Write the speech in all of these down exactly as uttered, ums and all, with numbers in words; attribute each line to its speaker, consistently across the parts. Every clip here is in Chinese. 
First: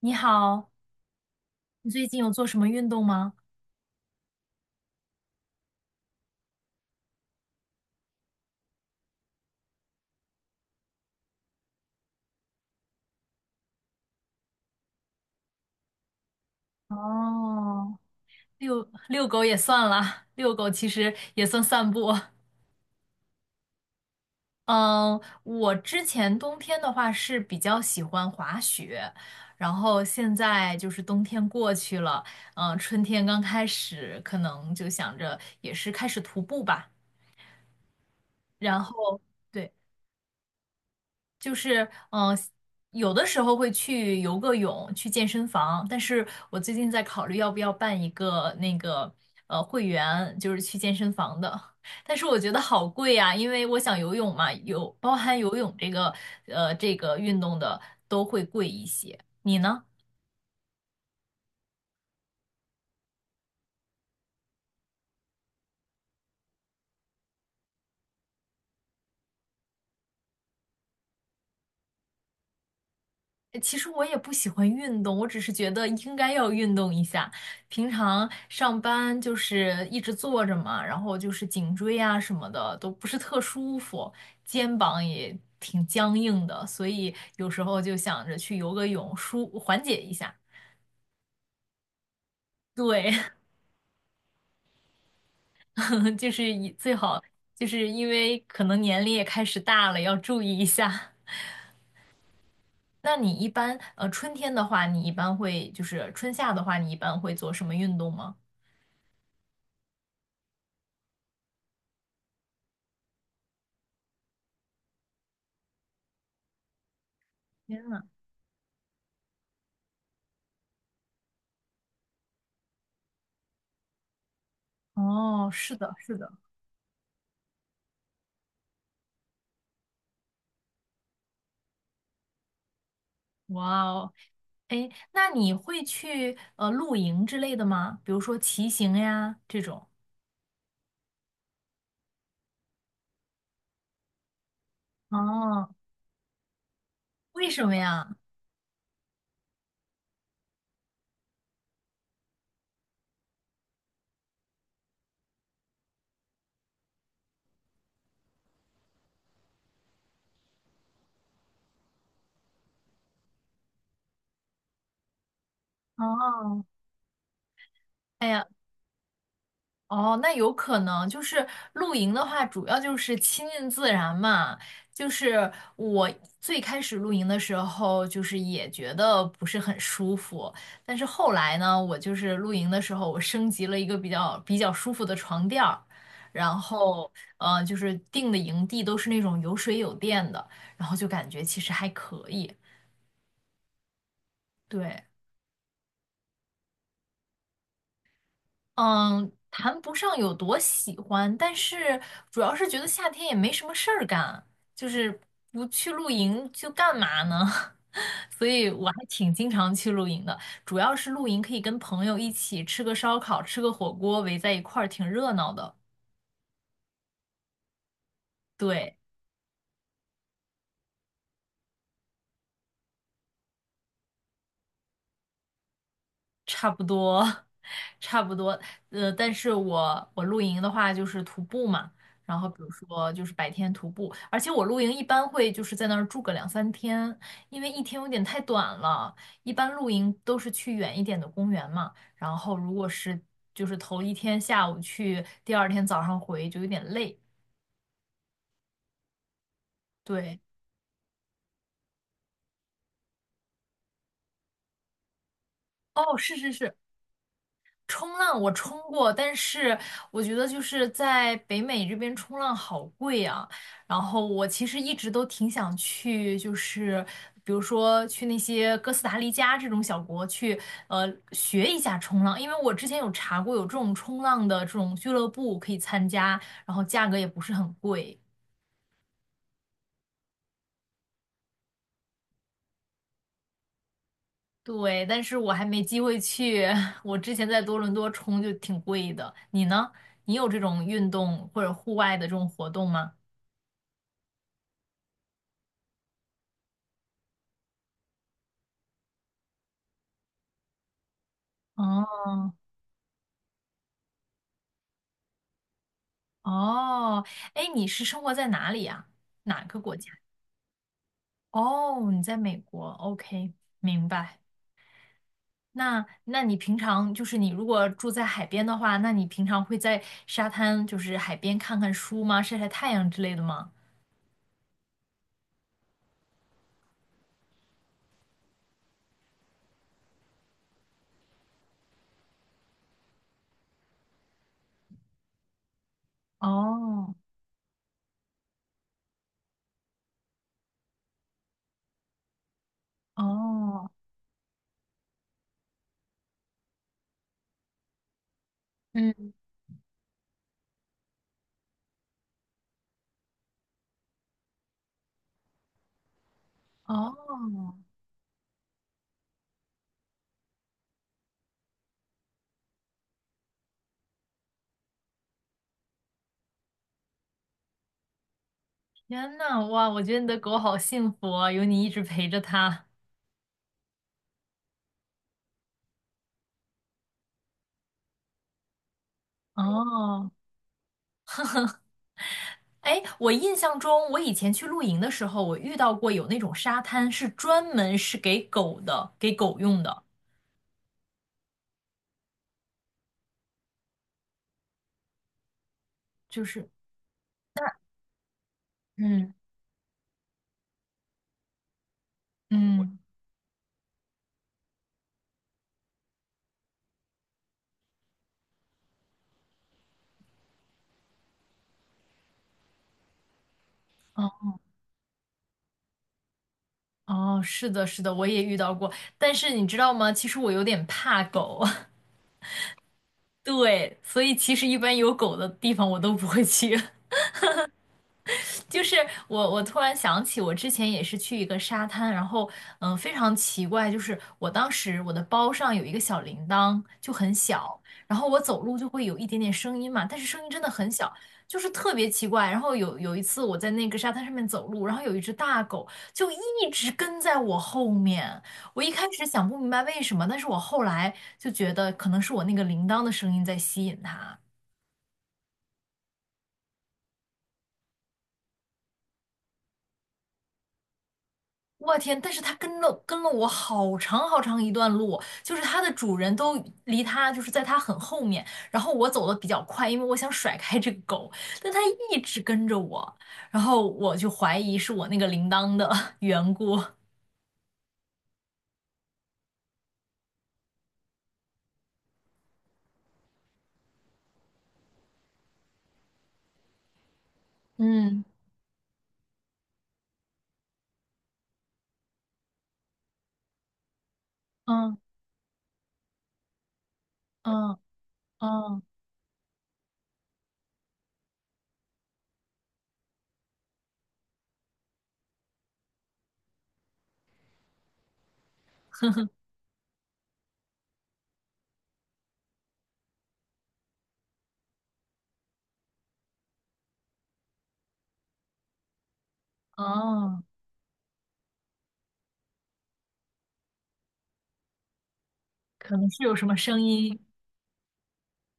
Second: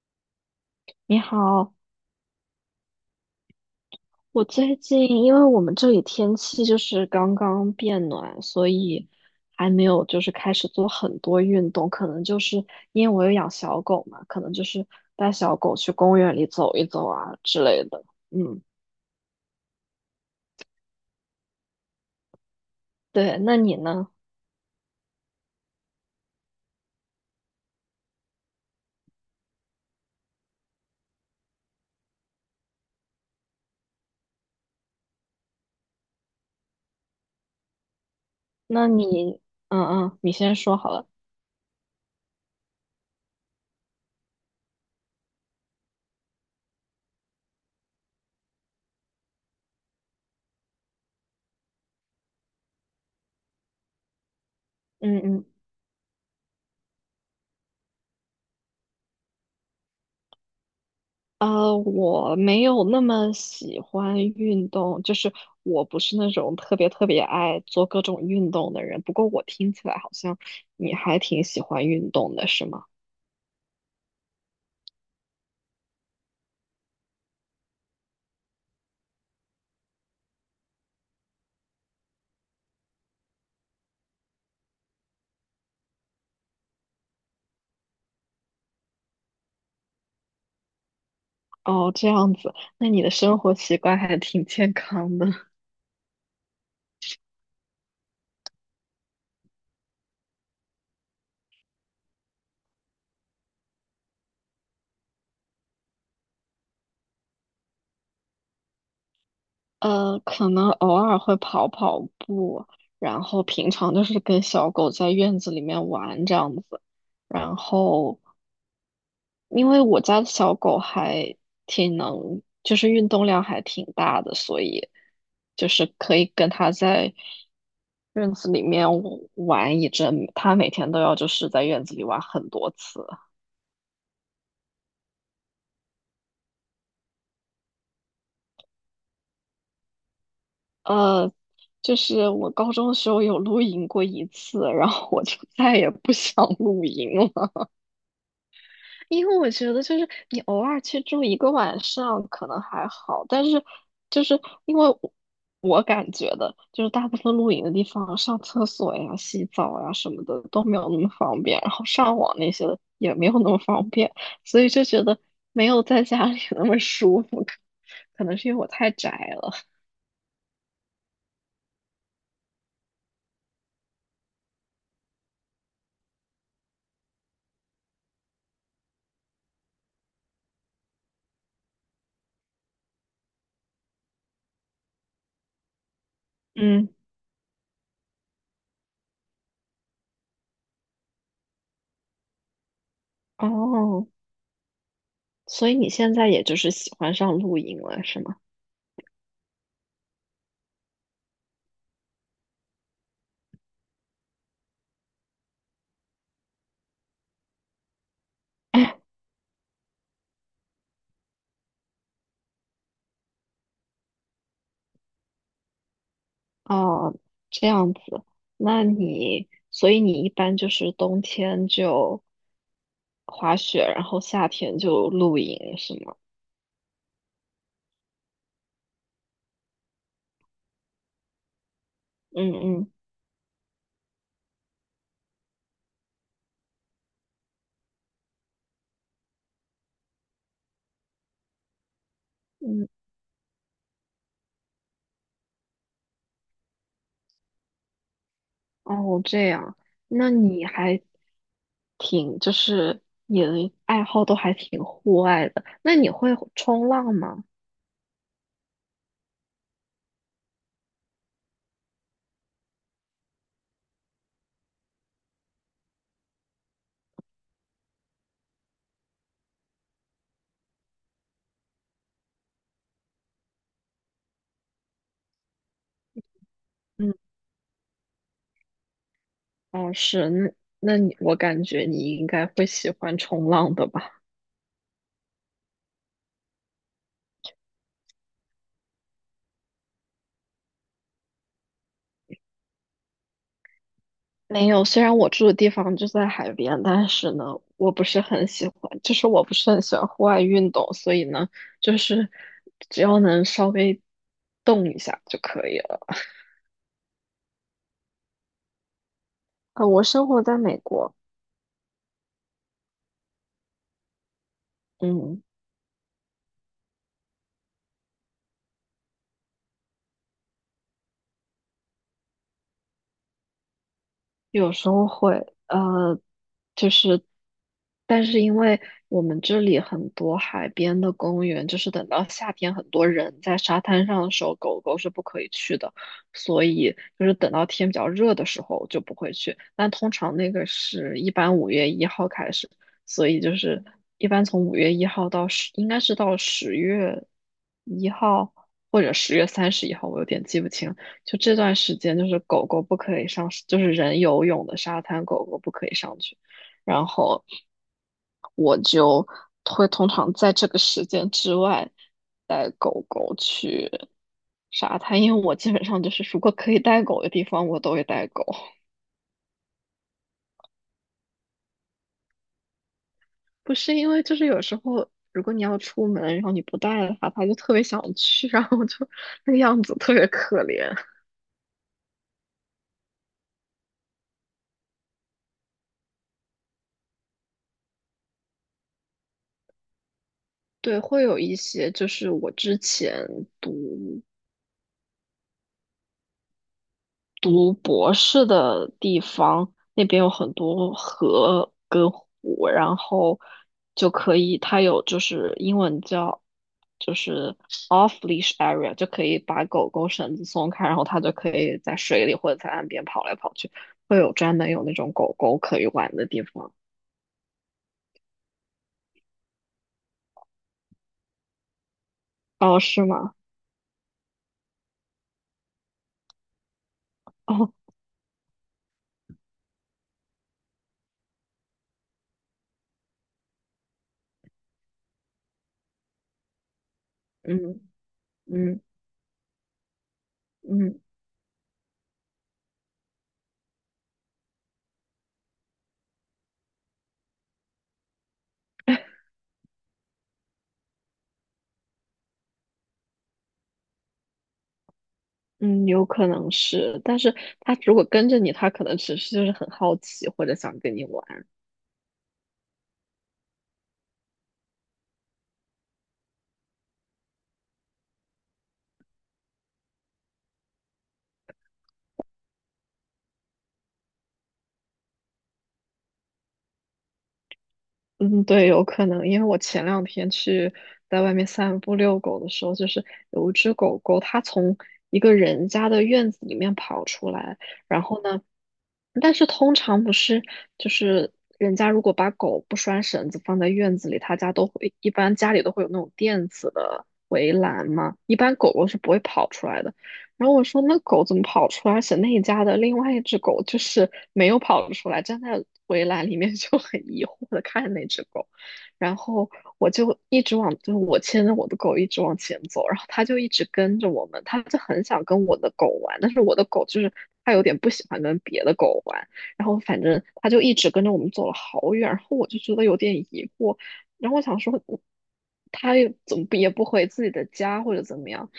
Speaker 1: 你好，
Speaker 2: 你好。
Speaker 1: 你最近有做什么运动吗？
Speaker 2: 我最近因为我们这里天气就是刚刚变暖，所以还没有就是开始做很多运动，可能就是因为我有养小狗嘛，可能就是带小狗去公园里走一走啊之类
Speaker 1: 哦，
Speaker 2: 的。嗯，
Speaker 1: 遛遛狗也算啦，遛狗其实也算散步。
Speaker 2: 对，那你呢？
Speaker 1: 嗯，我之前冬天的话是比较喜欢滑雪，然后现在就是冬天过去了，嗯，春天刚开始，可能就想着也是开始徒步吧。然
Speaker 2: 那
Speaker 1: 后，
Speaker 2: 你，
Speaker 1: 对，
Speaker 2: 嗯嗯，你先说好了。
Speaker 1: 就是嗯、呃有的时候会去游个泳，去健身房，但是我最近在考虑要不要办一个那个呃会员，就是去健身房的，但是我觉得好贵呀、因为我想游泳嘛，有包
Speaker 2: 嗯
Speaker 1: 含
Speaker 2: 嗯。
Speaker 1: 游泳这个呃这个运动的都会贵一些，你呢？
Speaker 2: 呃，我没有那么喜欢运动，就是我不是那种特别特别爱做各种运动的人。不过我听起来好像你还挺喜欢运动的，是吗？
Speaker 1: 其实我也不喜欢运动，我只是觉得应该要运动一下。平常上班就是一直坐着嘛，然后就是颈椎啊什么的都不是特舒服，肩膀也挺僵硬的，所以有时候就想着去游个泳，舒缓解一下。
Speaker 2: 哦，这样子，那你的
Speaker 1: 对，
Speaker 2: 生活习惯还挺健康的。
Speaker 1: 就是以最好就是因为可能年龄也开始大了，要注意一下。那你一般呃春天的话，你一般会就是春夏的话，你一般会做什么运动吗？
Speaker 2: 呃，可能偶尔会跑跑步，然后平常就是跟小狗在院子里面玩这样子，然后因为我家的小狗还挺能，就是运动量还挺大的，所以
Speaker 1: 哦，
Speaker 2: 就
Speaker 1: 是
Speaker 2: 是
Speaker 1: 的，是
Speaker 2: 可
Speaker 1: 的，
Speaker 2: 以跟它在院子里面玩一阵。它每天都要就是在院子里玩很多次。
Speaker 1: 哇哦，哎，那你会去呃露营之类的吗？比如说骑行呀这种。
Speaker 2: 呃，就是我高中的时候有露营过一次，然后我就
Speaker 1: 哦，
Speaker 2: 再也不想露营
Speaker 1: 为
Speaker 2: 了。
Speaker 1: 什么呀？
Speaker 2: 因为我觉得就是你偶尔去住一个晚上可能还好，但是就是因为我我感觉的，就是大部分露营的地方上厕所呀、洗澡呀什么的都没有那么方便，然后上网那些的也没有那么方便，所以就觉得没有在家里
Speaker 1: 哦，
Speaker 2: 那么舒服。可可能
Speaker 1: 呀。
Speaker 2: 是因为我太宅了。
Speaker 1: 哦，那有可能就是露营的话，主要就是亲近自然嘛。就是我最开始露营的时候，就是也觉得不是很舒服，但是后来呢，我就是露营的时候，我升级了一个比较比较舒服的床垫儿，然
Speaker 2: 嗯。
Speaker 1: 后呃，就是定的营地都是那种有水有电的，然后就感觉其实还可以。
Speaker 2: 哦，
Speaker 1: 对。
Speaker 2: 所以你现在也就是喜欢上露营了，是吗？
Speaker 1: 嗯，谈不上有多喜欢，但是主要是觉得夏天也没什么事儿干，就是不去露营就干嘛呢？所以我还挺经常去露营的，主要是露营可以跟朋友一起吃个烧烤，吃个火锅，围在一块儿挺热闹的。
Speaker 2: 哦，这样子。那
Speaker 1: 对。
Speaker 2: 你，所以你一般就是冬天就滑雪，然后夏天就露营，是吗？
Speaker 1: 差不多，差不多。呃，但是我我露营的话就是徒步嘛，然后
Speaker 2: 嗯
Speaker 1: 比如
Speaker 2: 嗯
Speaker 1: 说就是白天徒步，而且我露营一般会就是在那儿住个两三天，因为一天有点太短了。一般露营都是去远一点的公园嘛，然后如果
Speaker 2: 嗯，
Speaker 1: 是就是头一天下午去，第二天早上回就有点累。
Speaker 2: 哦，这样，那
Speaker 1: 对，
Speaker 2: 你还挺，就是你的爱好都还挺户外的，那你
Speaker 1: 哦，
Speaker 2: 会
Speaker 1: 是是是，
Speaker 2: 冲浪吗？
Speaker 1: 冲浪我冲过，但是我觉得就是在北美这边冲浪好贵啊。然后我其实一直都挺想去，就是比如说去那些哥斯达黎加这种小国去，呃，学一下冲浪，因为我之前有查过有这种冲浪的这种俱乐部可以参加，然后价
Speaker 2: 嗯，
Speaker 1: 格也不是很贵。
Speaker 2: 哦，是。那那你，我感觉你应该会喜欢冲浪的吧？
Speaker 1: 对，但是我还没机会去。我之前在多伦多冲就挺贵的。你呢？你有这种运动或者户外的这种活动吗？
Speaker 2: 没有，虽然我住的地方就在海边，但是呢，我不是很喜欢，就是我不是很喜欢户外运动，所以呢，就是
Speaker 1: 哦
Speaker 2: 只要能稍微动一下就可以了。
Speaker 1: 哦，哎，你是生活在哪里呀？哪个
Speaker 2: 呃，
Speaker 1: 国
Speaker 2: 我
Speaker 1: 家？
Speaker 2: 生活在美国。
Speaker 1: 哦，你在美国，OK，明白。
Speaker 2: 嗯，
Speaker 1: 那那你平常就是你如果住在海边的话，那你平常会在沙滩就是海边看看书吗？晒晒太阳之类的吗？
Speaker 2: 有时候会。呃，就是，但是因为我们这里很多海边的公园，就是等到夏天很多人在沙滩上的时候，狗狗是不可以去的，所以
Speaker 1: 哦
Speaker 2: 就是等到天比较热的时候就不会去。但通常那个是一般五月一号开始，所以就是
Speaker 1: 哦，
Speaker 2: 一般从五月一号到十，应该是到十月一号或者
Speaker 1: 嗯
Speaker 2: 十月三十一号，我有点记不清。就这段时间，就是狗狗不可以上，就是人游泳的沙滩，狗狗不可以上去。然后
Speaker 1: 哦，
Speaker 2: 我就会通常在这个时间之外带狗狗去沙滩，因为我基本上就是如果可以带狗的地方，我都会带狗。
Speaker 1: 天呐，哇，我觉得你的狗好幸福啊，有你一直陪着它。
Speaker 2: 不是因为就是有时候如果你要出门，然后你不带的话，它就特别想去，然后就那个样子特别
Speaker 1: 哦
Speaker 2: 可怜。
Speaker 1: 哎，我印象中，我以前去露营的时候，我遇到过有那种沙滩是专门是给狗的，给狗用的，
Speaker 2: 对，会有一些就是我之前读
Speaker 1: 就是，
Speaker 2: 读博士的地
Speaker 1: 嗯
Speaker 2: 方，那边有很多河跟湖，然
Speaker 1: 嗯，
Speaker 2: 后就可以，它有就是英文叫就是 off leash area，就可以把狗狗绳子松开，然后它就可以在水里或者在岸边跑来跑去，会有
Speaker 1: 哦
Speaker 2: 专门有那种狗狗可以玩的地方。
Speaker 1: 哦，是的，是的，我也遇到过。但是你知道吗？其实我有点怕狗，
Speaker 2: 哦，是吗？
Speaker 1: 对，所以其实一般有狗的地方我都不会去。
Speaker 2: 哦，
Speaker 1: 就是我，我突然想起，我之前也是去一个沙滩，然后嗯、呃非常奇怪，就是我当时我的包上有一个小铃铛，就很小，
Speaker 2: 嗯
Speaker 1: 然后我走路
Speaker 2: 嗯
Speaker 1: 就会有一点点声音嘛，但是声音真的很
Speaker 2: 嗯
Speaker 1: 小，就是特别奇怪。然后有有一次我在那个沙滩上面走路，然后有一只大狗就一直跟在我后面，我一开始想不明白为什么，但是我后来就觉得可能是我那个铃铛的声音在吸引它。
Speaker 2: 嗯，有可能是，但是它如果跟着你，它可能只是就是很好奇或者想跟你玩。
Speaker 1: 我天！但是它跟了跟了我好长好长一段路，就是它的主人都离它就是在它很后面，然后我走的比较快，因为我想甩开这个狗，但它一直跟着我，然后我就怀疑是我那个铃铛的 缘故。
Speaker 2: 嗯，对，有可能，因为我前两天去在外面散步遛狗的时候，就是有一只狗狗，它从一个人家的院子里面跑出来，然后
Speaker 1: 嗯
Speaker 2: 呢，但是通常不是，就是人家如果把狗不拴绳子放在院子里，他家都会，
Speaker 1: 嗯
Speaker 2: 一般家里都会有那种电子的围
Speaker 1: 嗯
Speaker 2: 栏嘛，一般狗
Speaker 1: 嗯
Speaker 2: 狗是不会跑出来的。然后我说那狗怎么跑出来？而且那一家的另外一只狗就是没有跑出来，站在围栏里面 就很疑惑的看着那只狗。然后我就一直往，就是我牵着我的狗一直往前走，然后它就一直跟着我们，它就很想跟我的狗玩，但是我的狗就是它有点不喜欢跟别的狗玩，然后反正
Speaker 1: 哦，
Speaker 2: 它就一直跟着我们走了好远，然后我就觉得有点疑惑。然后我想说，我
Speaker 1: 可
Speaker 2: 他
Speaker 1: 能
Speaker 2: 也
Speaker 1: 是有什
Speaker 2: 总
Speaker 1: 么
Speaker 2: 也
Speaker 1: 声
Speaker 2: 不回
Speaker 1: 音
Speaker 2: 自己的家或者怎么样。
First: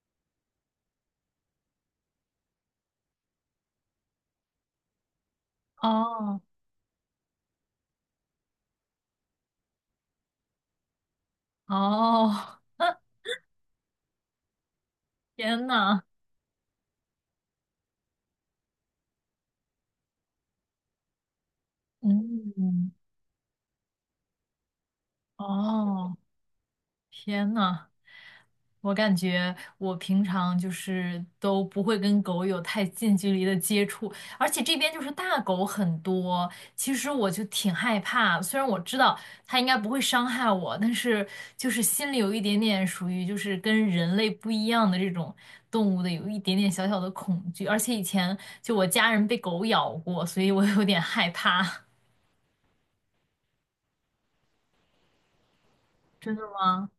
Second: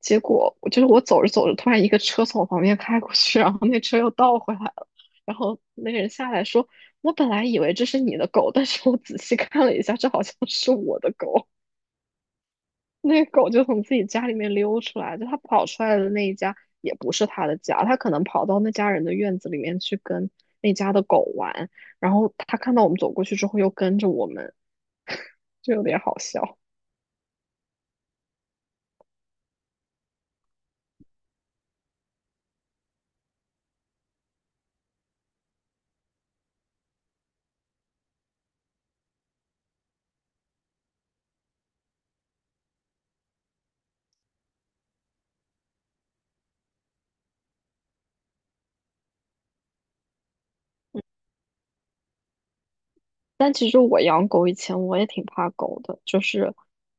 Speaker 2: 结果我就是我走着走着，突然一个车从我旁边开过去，然后那车又倒回来了。然后那个人下
Speaker 1: 哦
Speaker 2: 来说：“我本来以为这是你的狗，但是我仔细看了一下，这好像是我的狗。”
Speaker 1: 哦，
Speaker 2: 那个狗就从自己家里面溜出来，就它
Speaker 1: 天
Speaker 2: 跑出来
Speaker 1: 呐，
Speaker 2: 的那一家也不是它的家，它可能跑到那家人的院子里面去跟那家的狗玩。然后它看到我
Speaker 1: 嗯
Speaker 2: 们走过去之后，又跟着我们，
Speaker 1: 哦。
Speaker 2: 就有点
Speaker 1: 哦，
Speaker 2: 好笑。
Speaker 1: 天呐！我感觉我平常就是都不会跟狗有太近距离的接触，而且这边就是大狗很多，其实我就挺害怕。虽然我知道它应该不会伤害我，但是就是心里有一点点属于就是跟人类不一样的这种动物的有一点点小小的恐惧。而且以前就我家人被狗咬过，所以我有点害怕。
Speaker 2: 但其实我养狗以前我也挺怕狗的，就
Speaker 1: 真的
Speaker 2: 是
Speaker 1: 吗？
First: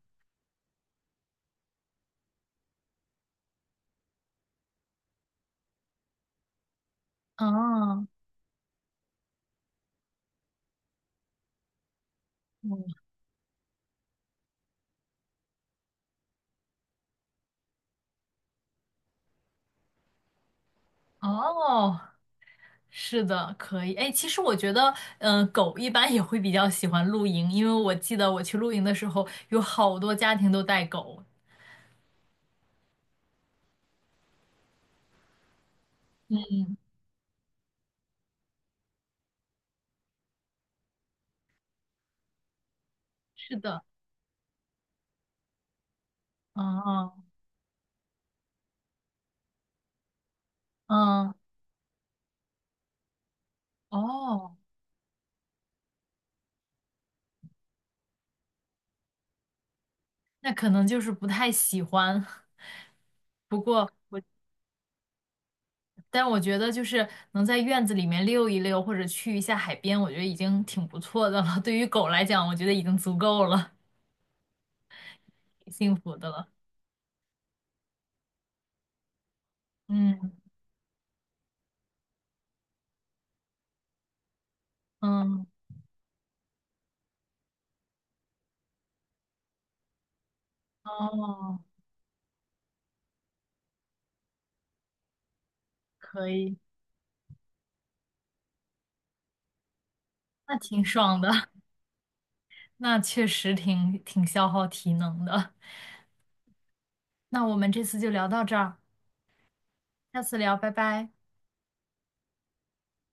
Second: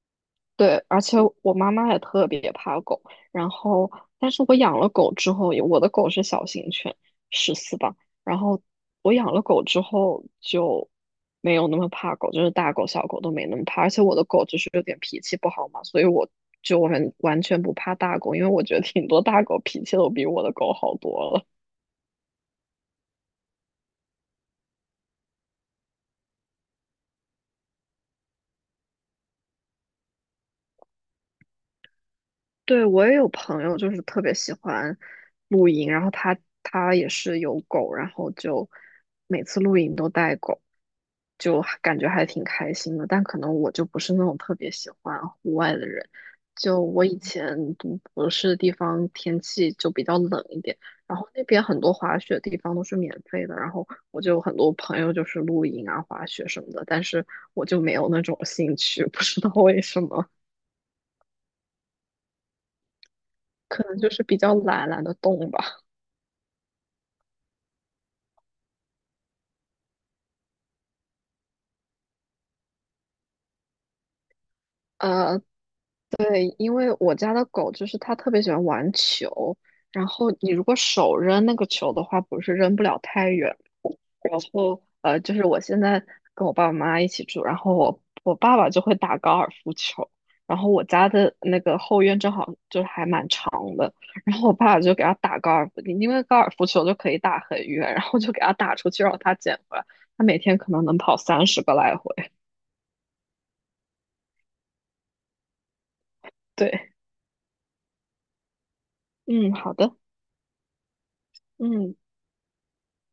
Speaker 2: 对，而且我妈妈也特别怕狗。然后，但是我养了狗之后，我的狗是小型犬，十四吧。
Speaker 1: 哦，
Speaker 2: 然后我养了狗之后就没有那么怕狗，就是大
Speaker 1: 嗯
Speaker 2: 狗小狗都没那么怕。而且我的狗就是有点脾气不好嘛，所以我就完完全不怕大狗，因为我觉得挺多大狗脾气都比我的狗好多了。
Speaker 1: 哦，是的，可以。哎，其实我觉得，嗯、狗一般也会比较喜欢露营，因为我记得我去露营的时候，有好多家庭都带狗。
Speaker 2: 对，我也有朋友就是特别喜欢露营，然后他他也是有狗，然后就每次露营都带狗，就还感觉还挺开心的。但可能
Speaker 1: 是
Speaker 2: 我
Speaker 1: 的，
Speaker 2: 就不是那种特别喜欢户外的人，就我
Speaker 1: 嗯
Speaker 2: 以前读博士的地方天气就比较冷一点，然
Speaker 1: 嗯
Speaker 2: 后
Speaker 1: 嗯，
Speaker 2: 那边很多滑雪地方都是免费的，然后我就有很
Speaker 1: 哦，
Speaker 2: 多朋友就是露营啊、滑雪什么的，但是我就没有那种兴趣，不知道为什么。
Speaker 1: 那可能就是不太喜欢。不
Speaker 2: 可
Speaker 1: 过，
Speaker 2: 能就是比较懒，懒得动吧。
Speaker 1: 但我觉得就是能在院子里面溜一溜，或者去一下海边，我觉得已经挺不错的了。对于狗来讲，我觉得已经足够了，
Speaker 2: 呃，
Speaker 1: 挺幸福的了。
Speaker 2: 对，因为我家的狗就是它特别喜欢玩球，然后
Speaker 1: 嗯
Speaker 2: 你如果手扔那个球的话，不是扔不了太远。然后呃，就
Speaker 1: 嗯
Speaker 2: 是我现在跟我爸爸妈妈一起住，然后我我爸爸就会打高尔夫球，然后我家的
Speaker 1: 哦，
Speaker 2: 那个后院正好就还蛮长的，然后我爸爸就给他打高尔夫，因为
Speaker 1: 可
Speaker 2: 高尔
Speaker 1: 以，
Speaker 2: 夫球就可以打很远，然后就给他打出去让他捡回来，他每
Speaker 1: 那
Speaker 2: 天可
Speaker 1: 挺
Speaker 2: 能能跑
Speaker 1: 爽的。
Speaker 2: 三十个来回。
Speaker 1: 那确实挺挺消耗体能的。
Speaker 2: 对，
Speaker 1: 那我们这次就聊到这儿，
Speaker 2: 嗯，好的，
Speaker 1: 下次聊，拜拜。
Speaker 2: 嗯。